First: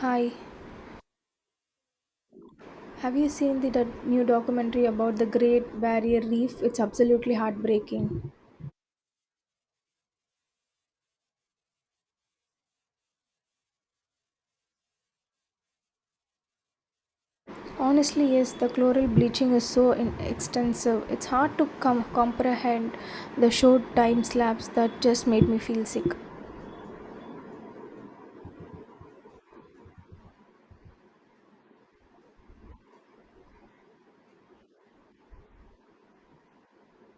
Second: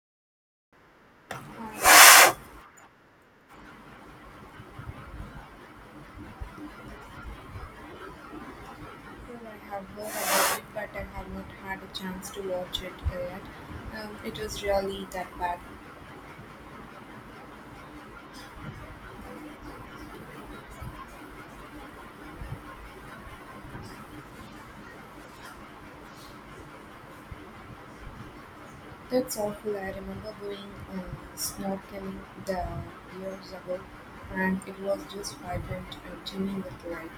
Hi, I have you seen the new documentary about the Great Barrier Reef? It's absolutely heartbreaking. have heard about it, but I have not had a chance to watch it yet. It was really that bad. Honestly, yes, the chloral bleaching is so extensive. It's hard to comprehend the short time slabs that just made me feel sick. That's awful. I remember going um, snorkeling the years ago, and it was just vibrant and teeming with life.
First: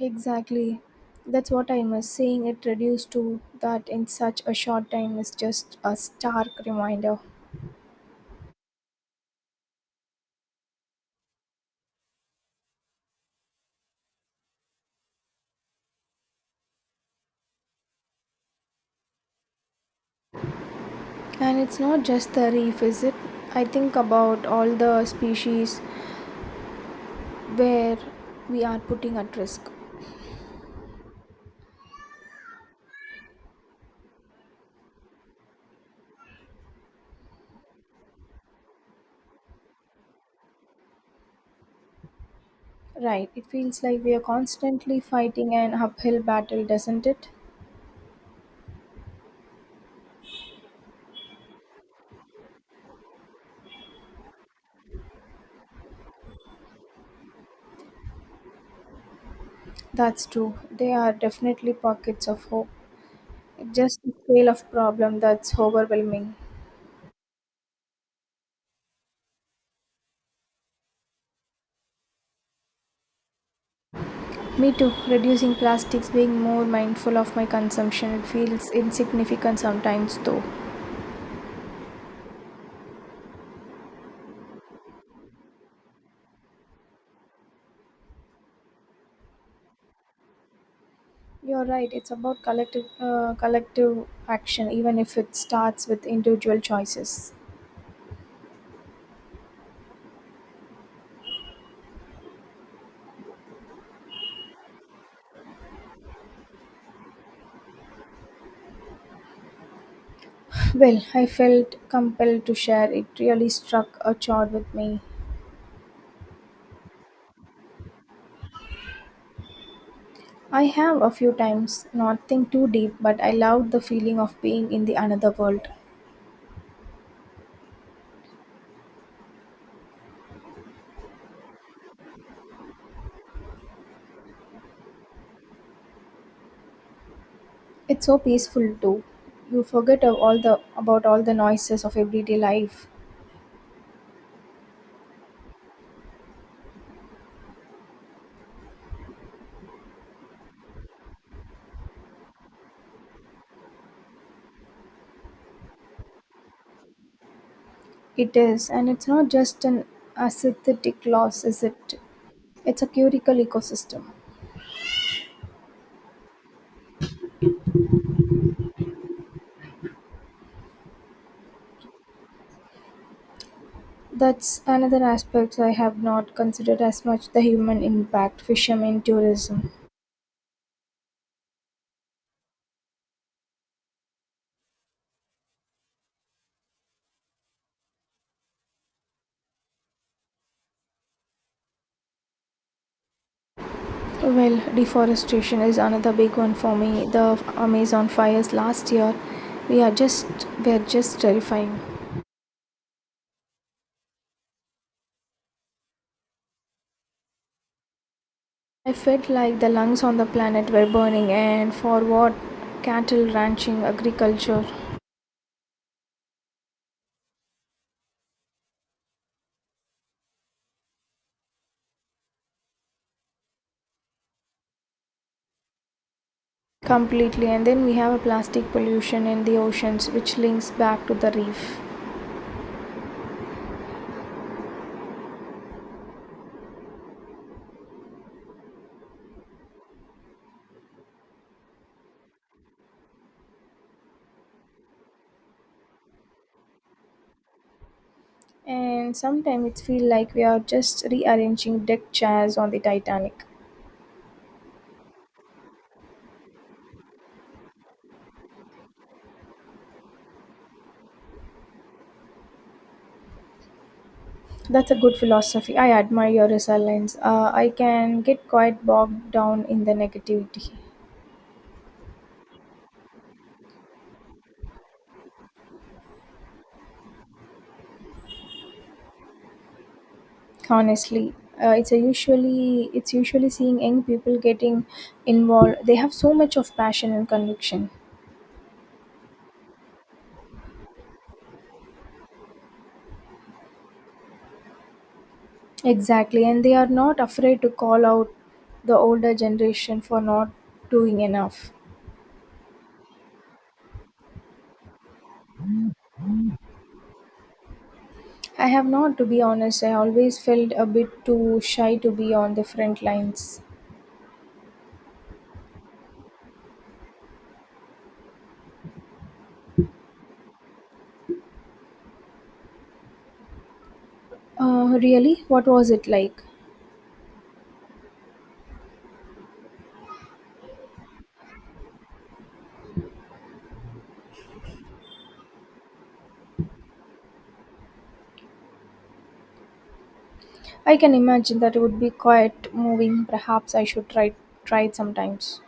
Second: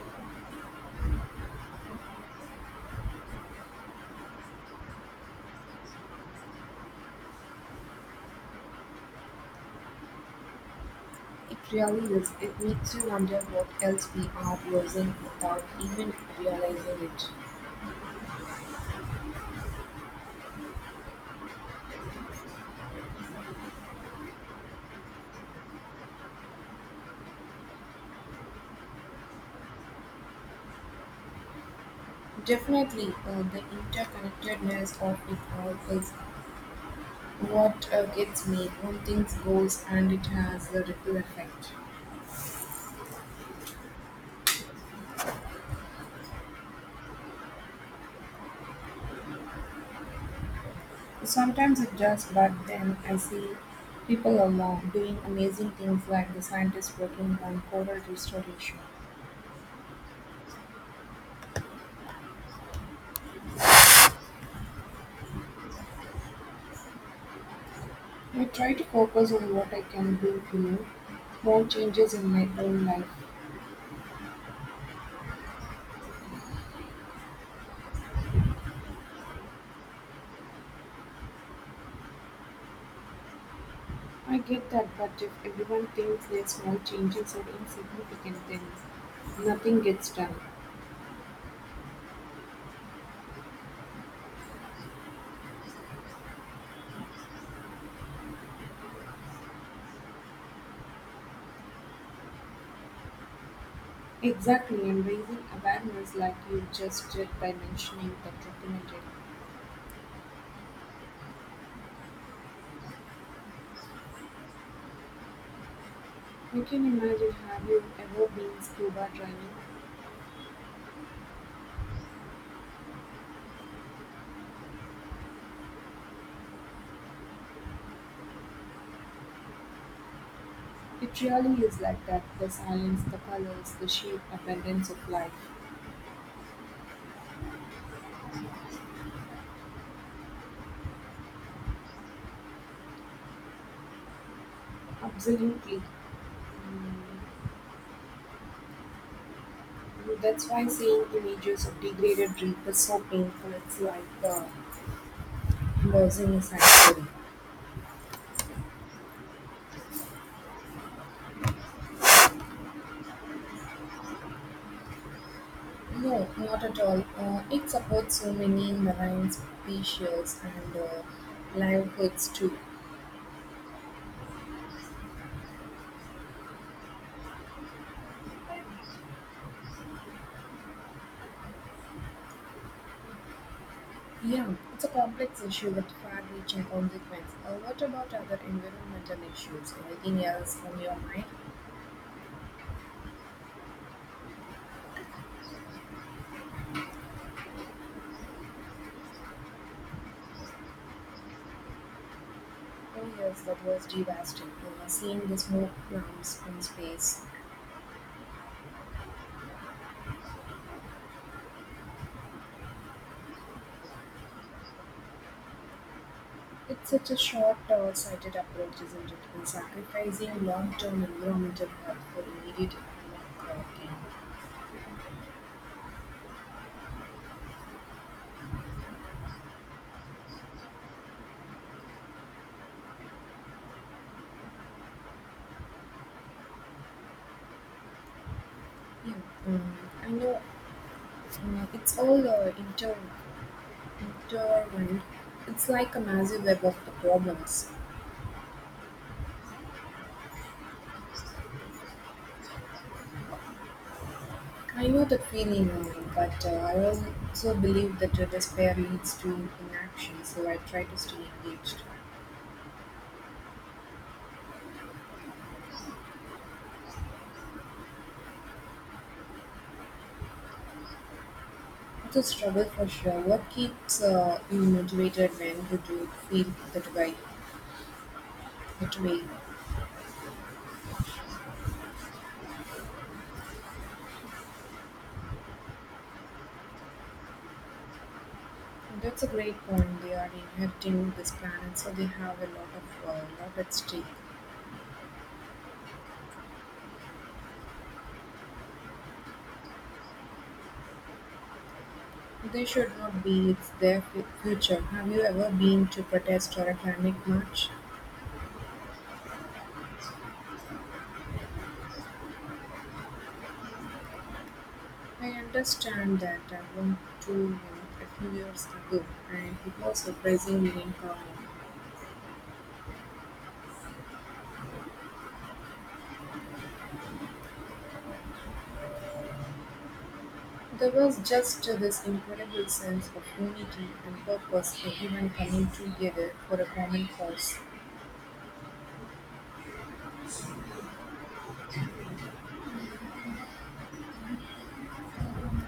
Exactly. That's what I miss. Seeing it reduced to that in such a short time is just a stark reminder. It really is. It makes you wonder what else we are losing without even realizing it. And it's not just the reef, is it? I think about all the species where we are putting at risk. Definitely, the interconnectedness of it all is. What gets me, one thing goes and it has a ripple effect. Right, it feels like we are constantly fighting an uphill battle, doesn't it? Sometimes it does, but then I see people along doing amazing things like the scientists working on coral restoration. That's true. There are definitely pockets of hope. It's just the scale of problem that's overwhelming. I try to focus on what I can do, you know, small changes in my own life. Me too. Reducing plastics, being more mindful of my consumption, it feels insignificant sometimes though. I get that, but if everyone thinks their small changes are insignificant, then nothing gets done. You're right. It's about collective collective action, even if it starts with individual choices. Exactly, and raising awareness like you just did by mentioning that documentary. Well, I felt compelled to share. It really struck a chord with me. You can imagine, have you ever been scuba diving? I have a few times, nothing too deep, but I love the feeling of being in the another world. It really is like that, the silence, the colors, the sheer abundance of life. It's so peaceful too. You forget of all the about all the noises of everyday life. Absolutely. That's why seeing images of degraded reef is so painful. It's like the losing sanctuary. It is, and it's not just an aesthetic loss, is it? It's a curical ecosystem. No, not at all. It supports so many marine species and livelihoods too. That's another aspect I have not considered as much the human impact, fishermen, tourism. Yeah, it's a complex issue with far-reaching consequences. What about other environmental issues? Anything else on your mind? Well, deforestation is another big one for me. The Amazon fires last year, we are just were just terrifying. Oh yes, that was devastating. Seeing the smoke clumps in space. I felt like the lungs on the planet were burning, and for what? Cattle ranching, agriculture, It's such a short-sighted approach, isn't it? And sacrificing long-term environmental health for immediate economic gain. completely. And then we have a plastic pollution in the oceans, which links back to the reef. Yeah, I know. It's all intertwined. It's like a massive web of the problems. And sometimes it feels like we are just rearranging deck chairs on the Titanic. I know that feeling, but I also believe that despair leads to inaction, so I try to stay engaged. That's a good philosophy. I admire your resilience. I can get quite bogged down in the negativity. It's a struggle for sure. What keeps you motivated when you do feel that way? that way? Honestly, it's usually seeing young people getting involved. They have so much of passion and conviction. That's a great point. They are inheriting this planet, so they have a lot of lot at stake. Exactly, and they are not afraid to call out the older generation for not doing enough. They should not be. It's their future. Have you ever been to protest or a climate march? I have not, to be honest. I always felt a bit too shy to be on the front lines. I understand that about two a few years ago, and it was surprisingly empowering. Really, what was it like? There was just this incredible sense of unity and purpose, everyone coming together for a common cause. I can imagine that it would be quite moving. Perhaps I should try it sometimes.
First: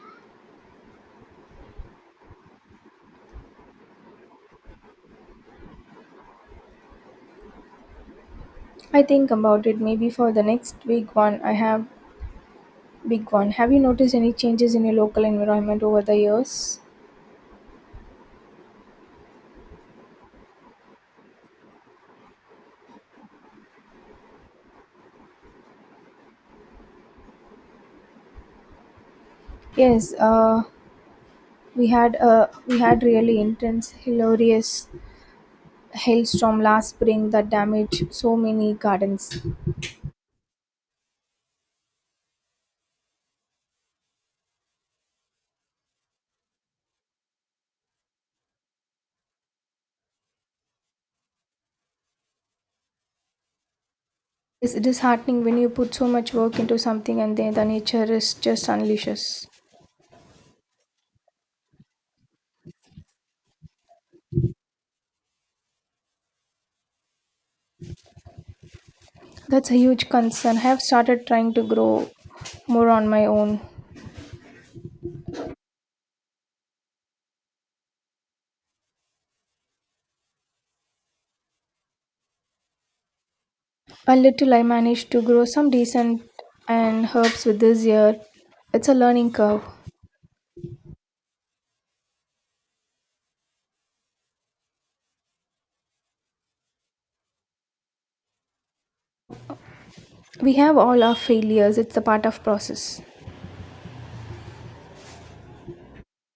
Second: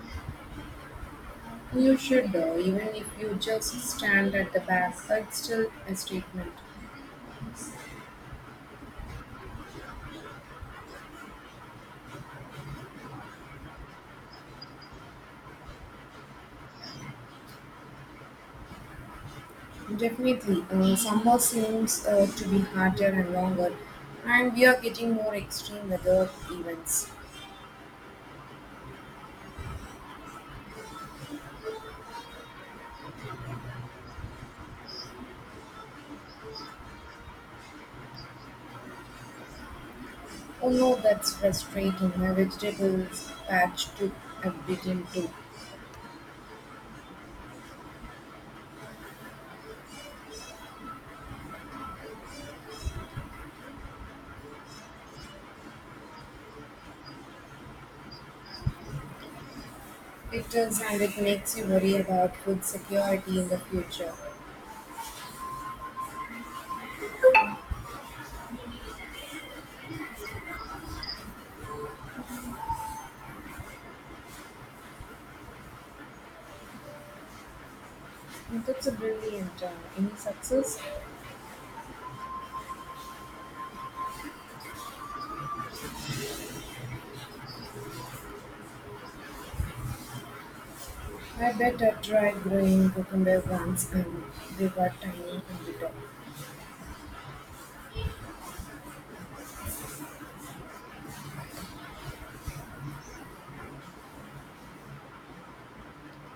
You should, even if you just stand at the back, it's still a statement. I think about it maybe for the next big one. Have you noticed any changes in your local environment over the years? Definitely, summer seems to be harder and longer, and we are getting more extreme weather events. Yes, we had really intense, hilarious hailstorm last spring that damaged so many gardens. Oh no, that's frustrating. My vegetables patch took a bit into. It's disheartening when you put so much work into something and then the nature is just unleashes. It does, and it makes you worry about food security in the future. That's a huge concern. I have started trying to grow more on my own. And that's a brilliant any success. A little I managed to grow some decent and herbs with this year. It's a learning curve. I better try growing cucumber once and they were tiny and bitter. We have all our failures. It's the part of process.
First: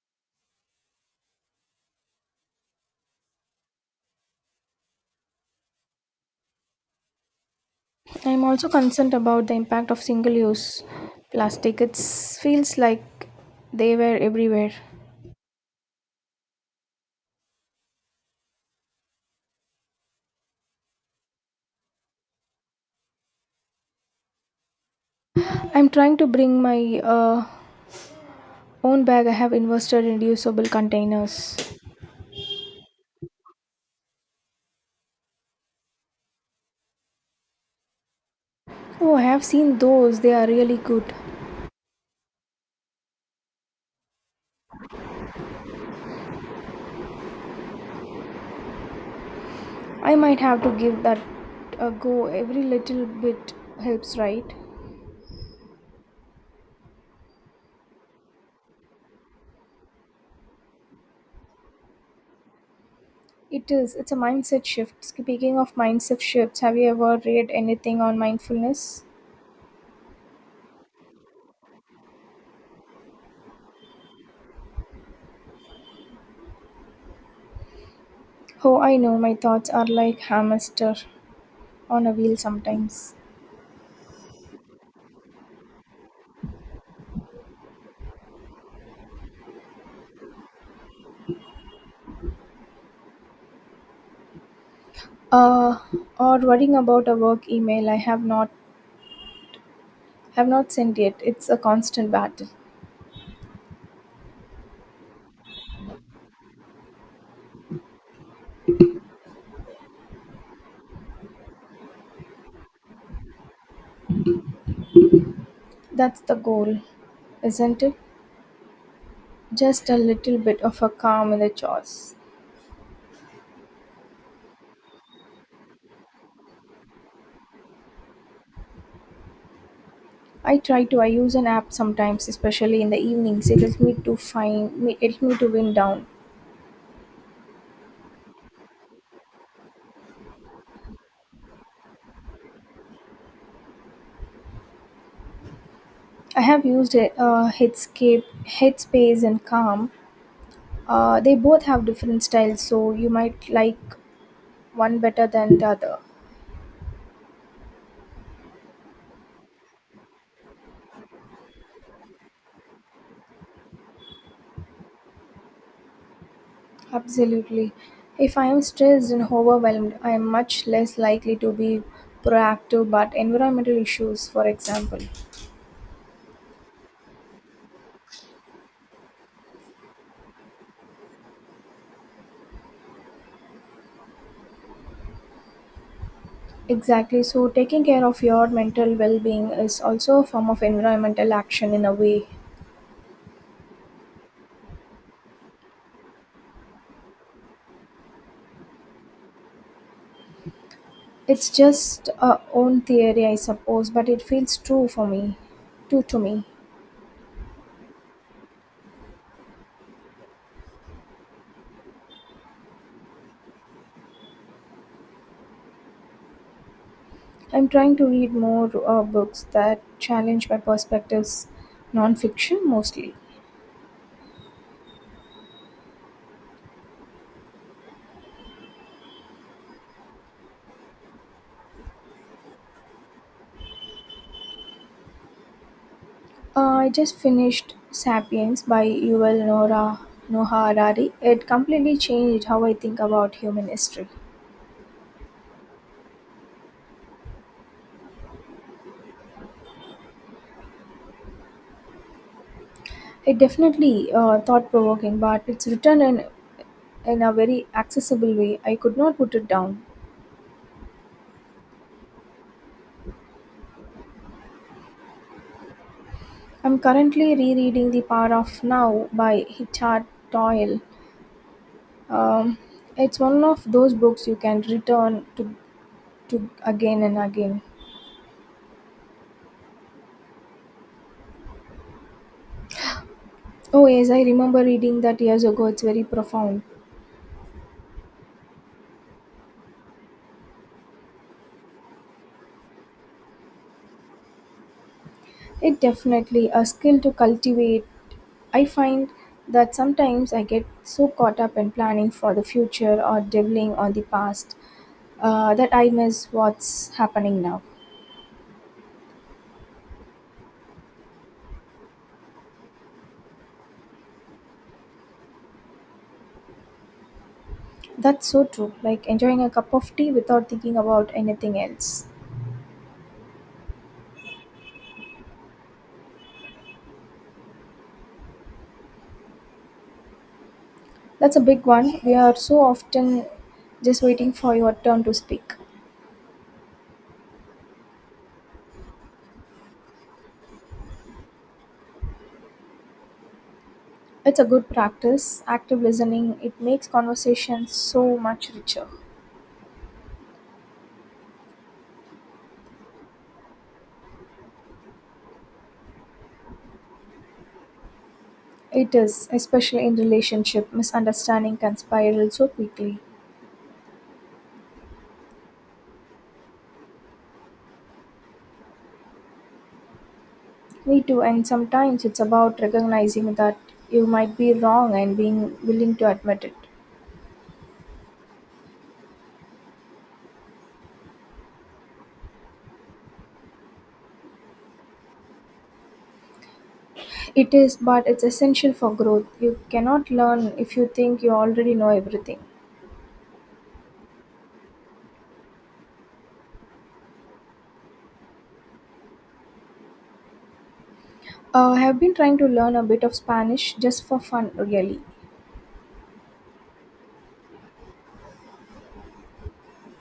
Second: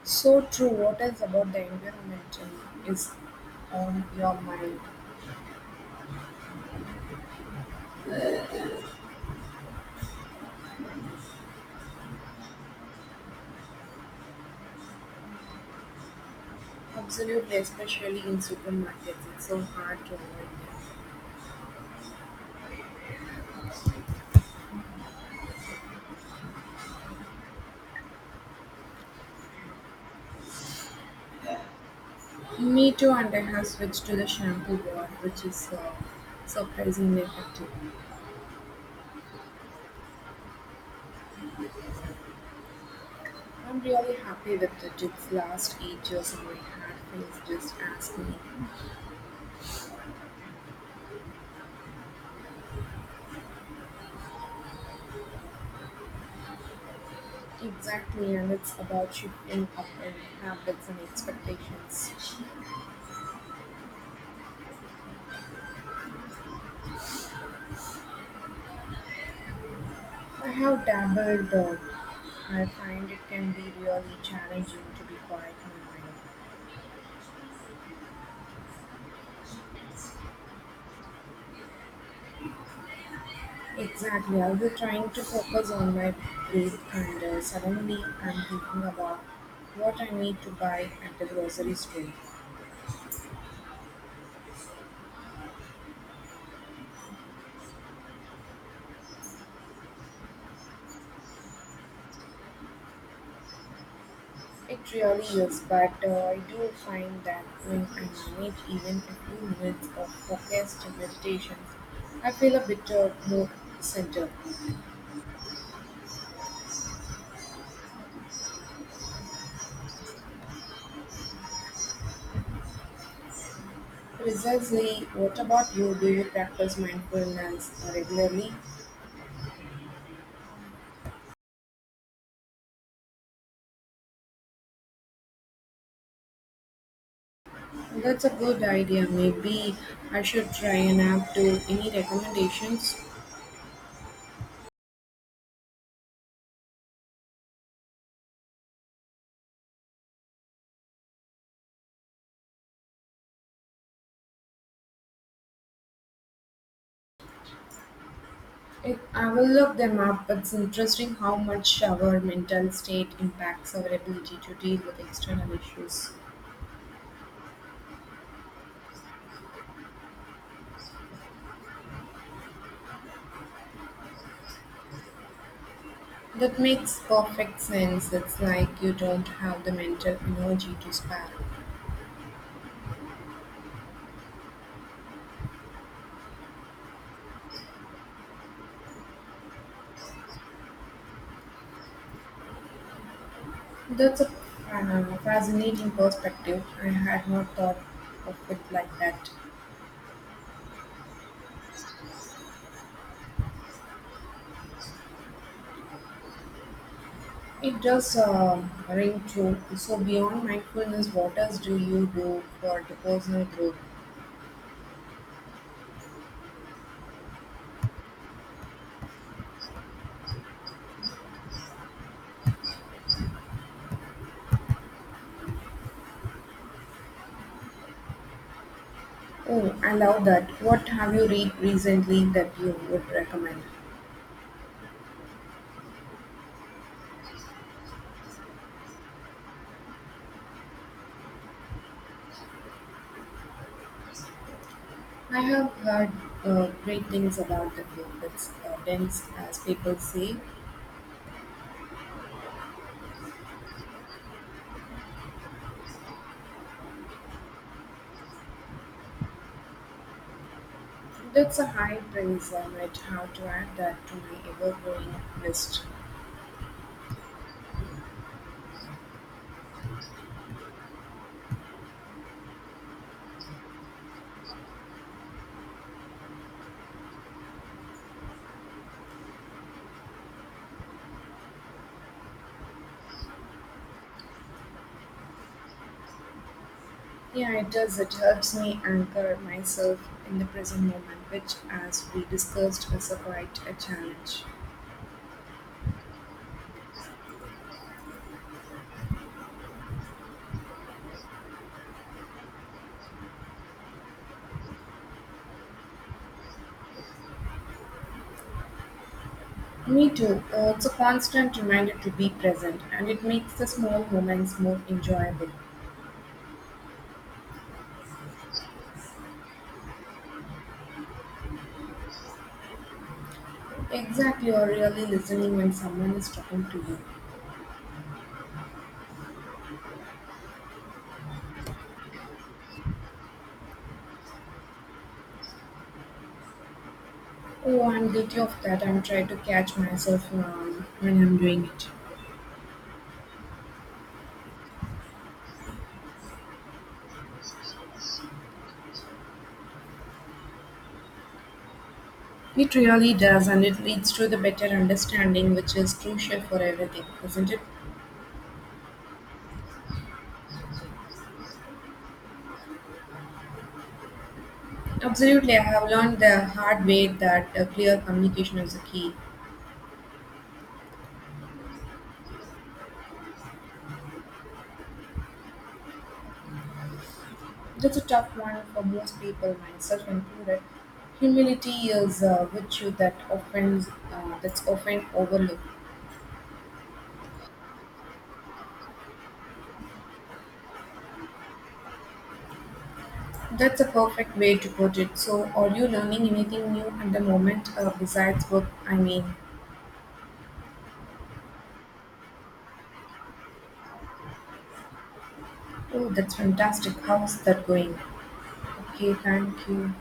So true. What else about the environment is on your mind? I'm also concerned about the impact of single-use plastic. It feels like they were everywhere. Absolutely, especially in supermarkets, it's so hard to avoid. I'm trying to bring my own bag. I have invested in reusable containers. Me too, and I have switched to the shampoo bar, which is surprisingly effective. Oh, I have seen those. They are really good. I'm really happy with it. It's last ages and my hair feels just as new. I might have to give that a go. Every little bit helps, right? Exactly, and it's about shifting up in habits and expectations. It is. It's a mindset shift. Speaking of mindset shifts, have you ever read anything on mindfulness? I have dabbled, I find it can be really challenging to be quiet in mind. Oh, I know my thoughts are like hamster on a wheel sometimes. Exactly. I was trying to focus on my plate, and suddenly I'm thinking about what I need to buy at the grocery store. Uh, or worrying about a work email I have not sent yet. It's a constant battle. It really is, but I do find that when I manage even a few minutes of focused meditation, I feel a bit more centered. That's the goal, isn't it? Just a little bit of a calm in the chores. Precisely, what about you? Do you practice mindfulness regularly? I try to. I use an app sometimes, especially in the evenings. It helps me to It helps me to wind down. That's a good idea. Maybe I should try an app too. Any recommendations? I have used it, Headspace, and Calm. They both have different styles, so you might like one better than the other. It, I will look them up. It's interesting how much our mental state impacts our ability to deal with external issues. Absolutely. If I am stressed and overwhelmed, I am much less likely to be proactive. But environmental issues, for example. That makes perfect sense. It's like you don't have the mental energy to spare. Exactly. So, taking care of your mental well being is also a form of environmental action in a way. That's a fascinating perspective. I had not thought of it like that. It's just a own theory, I suppose, but it feels true true to me. It does ring true. So, beyond mindfulness, what else do you do for the personal growth? I'm trying to read more books that challenge my perspectives, non-fiction mostly. Oh, I love that. What have you read recently that you would recommend? I just finished *Sapiens* by Yuval Noah Harari. It completely changed how I think about human history. I have heard great things about the game. It's dense, as people say. It definitely thought-provoking, but it's written in a very accessible way. I could not put it down. That's a high praise. I might have to add that to my ever-growing list. I'm currently rereading The Power of Now by Richard Doyle. Um, it's one of those books you can return to again and again. Oh, yes, I remember reading that years ago. It's very profound. Yeah, it does. It helps me anchor myself in the present moment, which, as we discussed, is a quite a challenge. It definitely a skill to cultivate. I find that sometimes I get so caught up in planning for the future or dwelling on the past that I miss what's happening now. Me too. It's a constant reminder to be present, and it makes the small moments more enjoyable. That's so true, like enjoying a cup of tea without thinking about anything else. Exactly, you're really listening when someone is talking to you. That's a big one. We are so often just waiting for your turn to speak. Oh, I'm guilty of that. I'm trying to catch myself when I'm doing it. It's a good practice. Active listening, it makes conversations so much richer. It really does, and it leads to the better understanding, which is crucial for everything, isn't it? It is, especially in relationship, misunderstanding can spiral so quickly. Absolutely. I have learned the hard way that clear communication is the key. Me too, and sometimes it's about recognizing that you might be wrong and being willing to admit it. That's a tough one for most people, myself included. Humility is a virtue that often overlooked. It is, but it's essential for growth. You cannot learn if you think you already know everything. That's a perfect way to put it. So, are you learning anything new at the moment besides work? I mean. I have been trying to learn a bit of Spanish just for fun, really. Oh, that's fantastic. How's that going? Okay, thank you.